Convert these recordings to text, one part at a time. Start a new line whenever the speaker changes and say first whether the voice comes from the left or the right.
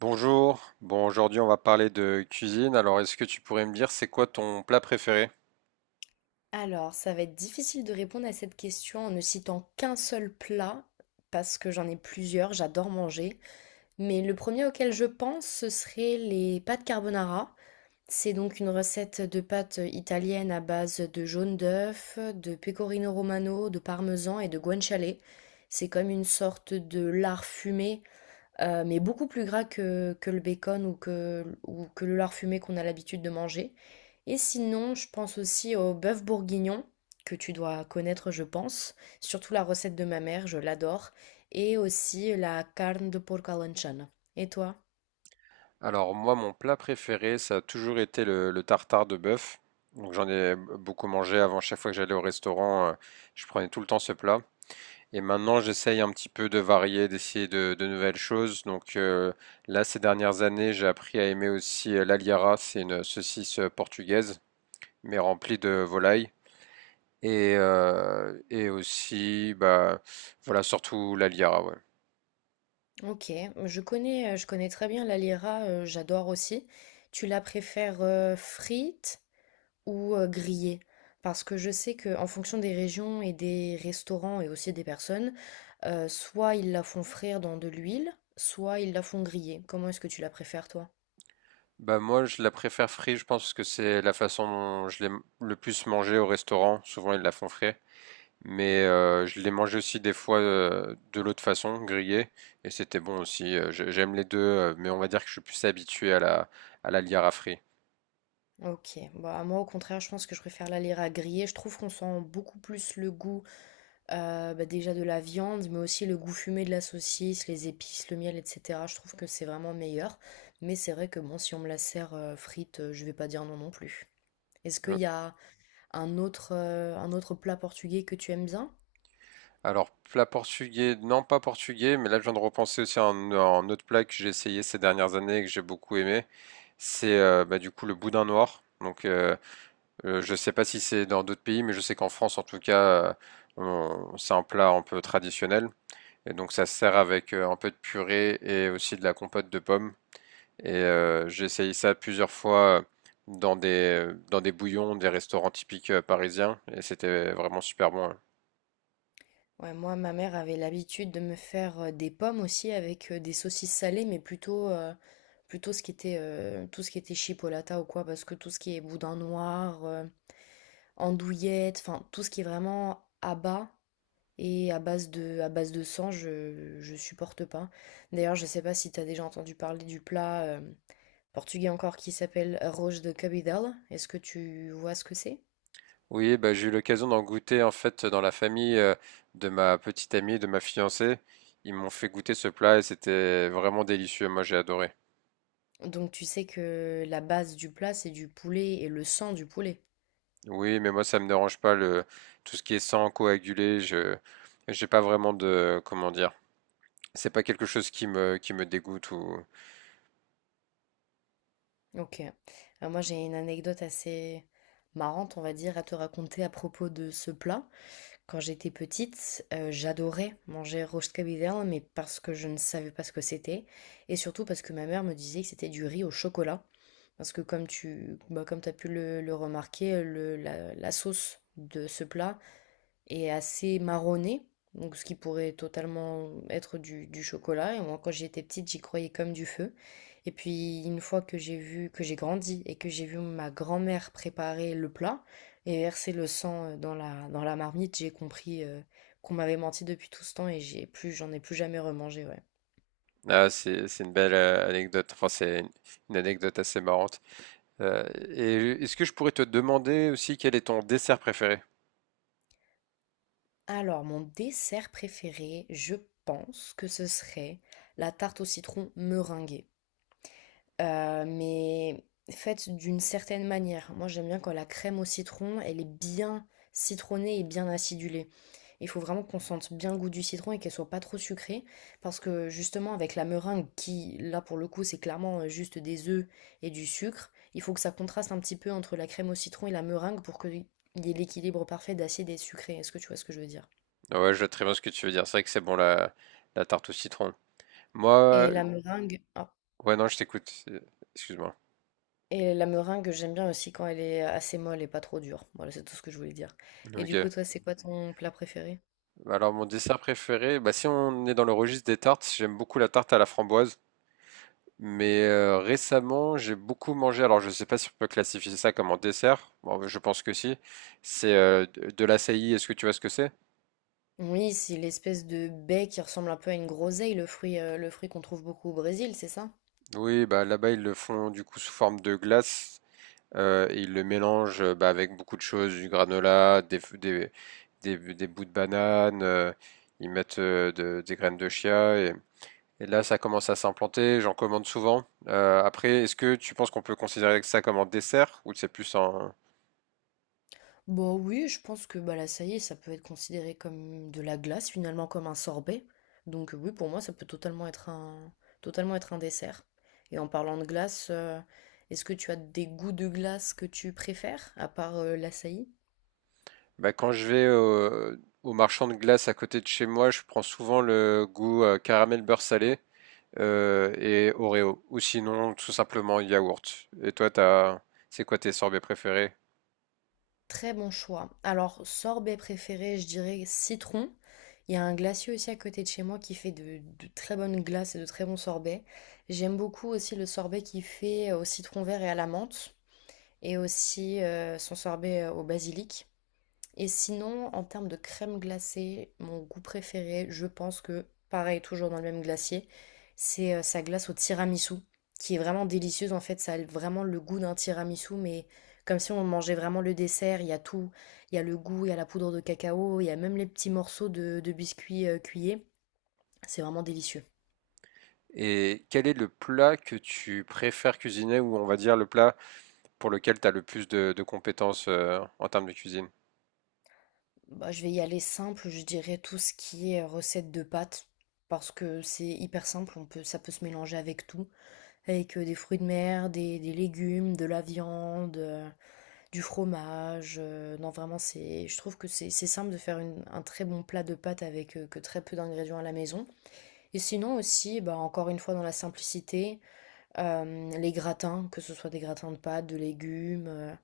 right: Bonjour. Bon, aujourd'hui, on va parler de cuisine. Alors, est-ce que tu pourrais me dire, c'est quoi ton plat préféré?
left: Alors, ça va être difficile de répondre à cette question en ne citant qu'un seul plat, parce que j'en ai plusieurs, j'adore manger. Mais le premier auquel je pense, ce serait les pâtes carbonara. C'est donc une recette de pâtes italiennes à base de jaune d'œuf, de pecorino romano, de parmesan et de guanciale. C'est comme une sorte de lard fumé mais beaucoup plus gras que le bacon ou que le lard fumé qu'on a l'habitude de manger et sinon, je pense aussi au bœuf bourguignon, que tu dois connaître, je pense, surtout la recette de ma mère, je l'adore et aussi la carne de porc à l'anchon. Et toi?
right: Alors, moi, mon plat préféré, ça a toujours été le tartare de bœuf. Donc, j'en ai beaucoup mangé avant. Chaque fois que j'allais au restaurant, je prenais tout le temps ce plat. Et maintenant, j'essaye un petit peu de varier, d'essayer de nouvelles choses. Là, ces dernières années, j'ai appris à aimer aussi l'aliara. C'est une saucisse portugaise, mais remplie de volaille. Et aussi, bah, voilà, surtout la Liara, ouais.
left: OK, je connais très bien la lira, j'adore aussi. Tu la préfères, frite? Ou grillé. Parce que je sais qu'en fonction des régions et des restaurants et aussi des personnes, soit ils la font frire dans de l'huile, soit ils la font griller. Comment est-ce que tu la préfères, toi?
right: Bah, moi, je la préfère frite, je pense, parce que c'est la façon dont le plus mangée au restaurant. Souvent, ils la font frite. Mais je l'ai mangée aussi des fois de l'autre façon, grillée. Et c'était bon aussi. J'aime les deux, mais on va dire que je suis plus habitué à à la Liara frite.
left: Ok, bah moi au contraire, je pense que je préfère la lire à griller. Je trouve qu'on sent beaucoup plus le goût bah, déjà de la viande, mais aussi le goût fumé de la saucisse, les épices, le miel, etc. Je trouve que c'est vraiment meilleur. Mais c'est vrai que bon, si on me la sert frite, je vais pas dire non non plus. Est-ce qu'il
right: Euh,
left: y a un autre plat portugais que tu aimes bien?
right: Alors, plat portugais, non pas portugais, mais là je viens de repenser aussi à à un autre plat que j'ai essayé ces dernières années et que j'ai beaucoup aimé. C'est bah, du coup le boudin noir. Je sais pas si c'est dans d'autres pays, mais je sais qu'en France, en tout cas, c'est un plat un peu traditionnel. Et donc, ça se sert avec un peu de purée et aussi de la compote de pommes. Et j'ai essayé ça plusieurs fois dans des bouillons, des restaurants typiques parisiens, et c'était vraiment super bon, hein.
left: Ouais, moi, ma mère avait l'habitude de me faire, des pommes aussi avec, des saucisses salées, mais plutôt, plutôt ce qui était, tout ce qui était chipolata ou quoi, parce que tout ce qui est boudin noir, andouillette, enfin tout ce qui est vraiment à bas et à base de sang, je supporte pas. D'ailleurs, je sais pas si t'as déjà entendu parler du plat, portugais encore qui s'appelle arroz de cabidela. Est-ce que tu vois ce que c'est?
right: Oui, bah, j'ai eu l'occasion d'en goûter en fait dans la famille de ma petite amie, de ma fiancée. Ils m'ont fait goûter ce plat et c'était vraiment délicieux. Moi, j'ai adoré.
left: Donc tu sais que la base du plat, c'est du poulet et le sang du poulet.
right: Oui, mais moi, ça me dérange pas le tout ce qui est sang coagulé. Je j'ai pas vraiment de comment dire. C'est pas quelque chose qui me dégoûte ou
left: Ok. Moi, j'ai une anecdote assez marrante, on va dire, à te raconter à propos de ce plat. Quand j'étais petite, j'adorais manger roast cabillaud, mais parce que je ne savais pas ce que c'était. Et surtout parce que ma mère me disait que c'était du riz au chocolat. Parce que comme tu bah, comme t'as pu le remarquer, la sauce de ce plat et assez marronné, donc ce qui pourrait totalement être du chocolat. Et moi, quand j'étais petite, j'y croyais comme du feu. Et puis, une fois que j'ai grandi et que j'ai vu ma grand-mère préparer le plat et verser le sang dans dans la marmite, j'ai compris qu'on m'avait menti depuis tout ce temps et j'en ai plus jamais remangé, ouais.
right: ah, c'est une belle anecdote. Enfin, c'est une anecdote assez marrante. Euh, et est-ce que je pourrais te demander aussi quel est ton dessert préféré?
left: Alors, mon dessert préféré, je pense que ce serait la tarte au citron meringuée. Mais faite d'une certaine manière. Moi, j'aime bien quand la crème au citron, elle est bien citronnée et bien acidulée. Il faut vraiment qu'on sente bien le goût du citron et qu'elle soit pas trop sucrée, parce que justement avec la meringue qui, là pour le coup, c'est clairement juste des œufs et du sucre, il faut que ça contraste un petit peu entre la crème au citron et la meringue pour qu'il y ait l'équilibre parfait d'acide et de sucré. Est-ce que tu vois ce que je veux dire?
right: Ah, ouais, je vois très bien ce que tu veux dire. C'est vrai que c'est bon la tarte au citron.
left: Et
right: Moi,
left: la meringue,
right: ouais, non, je t'écoute. Euh, excuse-moi.
left: Et la meringue, j'aime bien aussi quand elle est assez molle et pas trop dure. Voilà, c'est tout ce que je voulais dire. Et du coup,
right: Ok.
left: toi, c'est quoi ton plat préféré?
right: Alors, mon dessert préféré, bah, si on est dans le registre des tartes, j'aime beaucoup la tarte à la framboise. Mais récemment, j'ai beaucoup mangé. Alors, je ne sais pas si on peut classifier ça comme un dessert. Bon, bah, je pense que si. C'est de l'açaï. Est-ce que tu vois ce que c'est?
left: Oui, c'est l'espèce de baie qui ressemble un peu à une groseille, le fruit qu'on trouve beaucoup au Brésil, c'est ça?
right: Oui, bah là-bas ils le font du coup sous forme de glace et ils le mélangent bah, avec beaucoup de choses, du granola, des, f- des bouts de banane, ils mettent des graines de chia. Et là, ça commence à s'implanter, j'en commande souvent. Après, est-ce que tu penses qu'on peut considérer ça comme un dessert ou c'est plus un...
left: Bon, oui, je pense que bah là, ça y est, ça peut être considéré comme de la glace, finalement comme un sorbet. Donc oui, pour moi, ça peut totalement être totalement être un dessert. Et en parlant de glace, est-ce que tu as des goûts de glace que tu préfères, à part l'açaï?
right: Bah, quand je vais au marchand de glace à côté de chez moi, je prends souvent le goût caramel beurre salé et Oreo. Ou sinon, tout simplement yaourt. Et toi, t'as... c'est quoi tes sorbets préférés?
left: Très bon choix. Alors, sorbet préféré, je dirais citron. Il y a un glacier aussi à côté de chez moi qui fait de très bonnes glaces et de très bons sorbets. J'aime beaucoup aussi le sorbet qu'il fait au citron vert et à la menthe. Et aussi son sorbet au basilic. Et sinon, en termes de crème glacée, mon goût préféré, je pense que, pareil, toujours dans le même glacier, c'est sa glace au tiramisu, qui est vraiment délicieuse. En fait, ça a vraiment le goût d'un tiramisu, mais comme si on mangeait vraiment le dessert. Il y a tout. Il y a le goût, il y a la poudre de cacao, il y a même les petits morceaux de biscuits cuillés. C'est vraiment délicieux.
right: Et quel est le plat que tu préfères cuisiner ou on va dire le plat pour lequel tu as le plus de compétences en termes de cuisine?
left: Bah, je vais y aller simple, je dirais tout ce qui est recette de pâtes, parce que c'est hyper simple, ça peut se mélanger avec tout, avec des fruits de mer, des légumes, de la viande, du fromage. Non, vraiment, je trouve que c'est simple de faire un très bon plat de pâtes avec que très peu d'ingrédients à la maison. Et sinon aussi, bah, encore une fois, dans la simplicité, les gratins, que ce soit des gratins de pâtes, de légumes,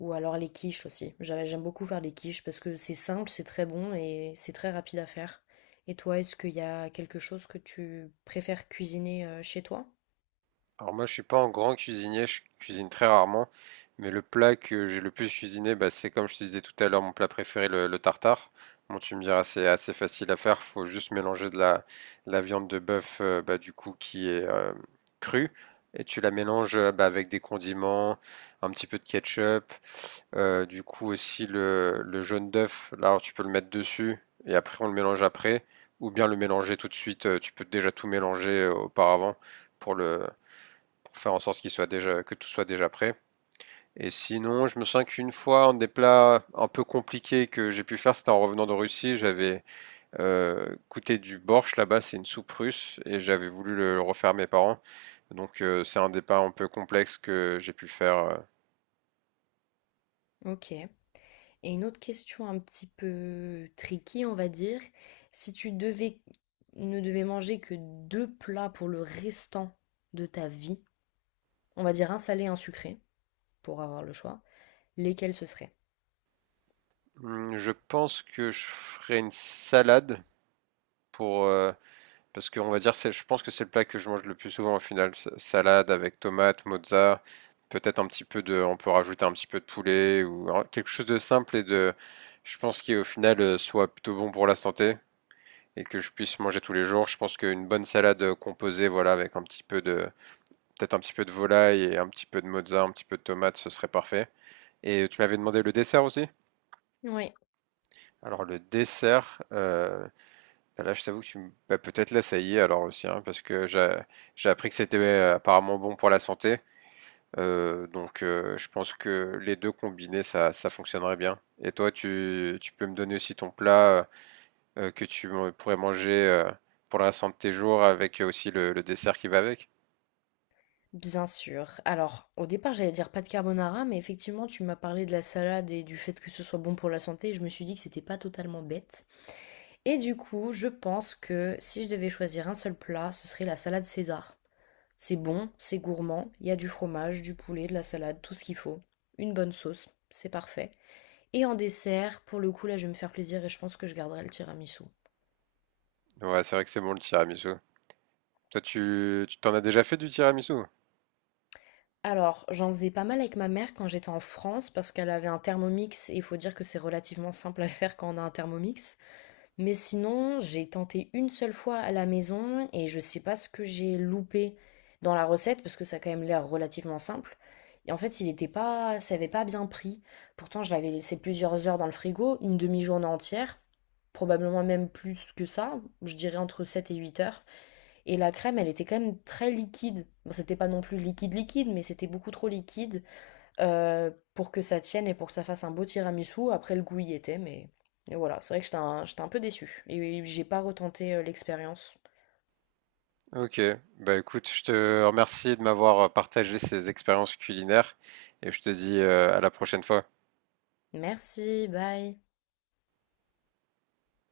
left: ou alors les quiches aussi. J'aime beaucoup faire les quiches parce que c'est simple, c'est très bon et c'est très rapide à faire. Et toi, est-ce qu'il y a quelque chose que tu préfères cuisiner chez toi?
right: Alors moi, je suis pas un grand cuisinier, je cuisine très rarement, mais le plat que j'ai le plus cuisiné, bah, c'est comme je te disais tout à l'heure, mon plat préféré, le tartare. Bon, tu me diras, c'est assez facile à faire, faut juste mélanger de de la viande de bœuf, bah, du coup, qui est crue, et tu la mélanges bah, avec des condiments, un petit peu de ketchup, du coup aussi le jaune d'œuf, là, alors, tu peux le mettre dessus, et après on le mélange après, ou bien le mélanger tout de suite, tu peux déjà tout mélanger auparavant pour le pour faire en sorte qu'il soit déjà, que tout soit déjà prêt. Et sinon, je me souviens qu'une fois, un des plats un peu compliqués que j'ai pu faire, c'était en revenant de Russie. J'avais goûté du borsch là-bas, c'est une soupe russe, et j'avais voulu le refaire à mes parents. Donc c'est un des plats un peu complexe que j'ai pu faire.
left: Ok. Et une autre question un petit peu tricky, on va dire, si tu devais ne devais manger que deux plats pour le restant de ta vie, on va dire un salé et un sucré pour avoir le choix, lesquels ce seraient?
right: Je pense que je ferai une salade pour parce qu'on va dire, c'est, je pense que c'est le plat que je mange le plus souvent au final. Salade avec tomate, mozza, peut-être un petit peu de, on peut rajouter un petit peu de poulet ou quelque chose de simple et de, je pense qui au final soit plutôt bon pour la santé et que je puisse manger tous les jours. Je pense qu'une bonne salade composée, voilà, avec un petit peu de, peut-être un petit peu de volaille et un petit peu de mozza, un petit peu de tomate, ce serait parfait. Et tu m'avais demandé le dessert aussi?
left: Oui,
right: Alors le dessert, bah là, je t'avoue que tu me... bah, peut-être là, ça y est, alors aussi, hein, parce que j'ai appris que c'était apparemment bon pour la santé. Je pense que les deux combinés, ça fonctionnerait bien. Et toi, tu peux me donner aussi ton plat que tu pourrais manger pour le restant de tes jours, avec aussi le dessert qui va avec.
left: bien sûr. Alors, au départ, j'allais dire pas de carbonara, mais effectivement, tu m'as parlé de la salade et du fait que ce soit bon pour la santé, et je me suis dit que c'était pas totalement bête. Et du coup, je pense que si je devais choisir un seul plat, ce serait la salade César. C'est bon, c'est gourmand, il y a du fromage, du poulet, de la salade, tout ce qu'il faut. Une bonne sauce, c'est parfait. Et en dessert, pour le coup, là, je vais me faire plaisir et je pense que je garderai le tiramisu.
right: Ouais, c'est vrai que c'est bon le tiramisu. Toi, tu t'en as déjà fait du tiramisu?
left: Alors, j'en faisais pas mal avec ma mère quand j'étais en France parce qu'elle avait un Thermomix et il faut dire que c'est relativement simple à faire quand on a un Thermomix. Mais sinon, j'ai tenté une seule fois à la maison et je sais pas ce que j'ai loupé dans la recette parce que ça a quand même l'air relativement simple. Et en fait, il était pas, ça avait pas bien pris. Pourtant, je l'avais laissé plusieurs heures dans le frigo, une demi-journée entière, probablement même plus que ça, je dirais entre 7 et 8 heures. Et la crème, elle était quand même très liquide. Bon, c'était pas non plus liquide liquide, mais c'était beaucoup trop liquide pour que ça tienne et pour que ça fasse un beau tiramisu. Après, le goût y était, et voilà, c'est vrai que j'étais un peu déçue. Et j'ai pas retenté l'expérience.
right: Ok, bah écoute, je te remercie de m'avoir partagé ces expériences culinaires et je te dis à la prochaine fois.
left: Merci, bye.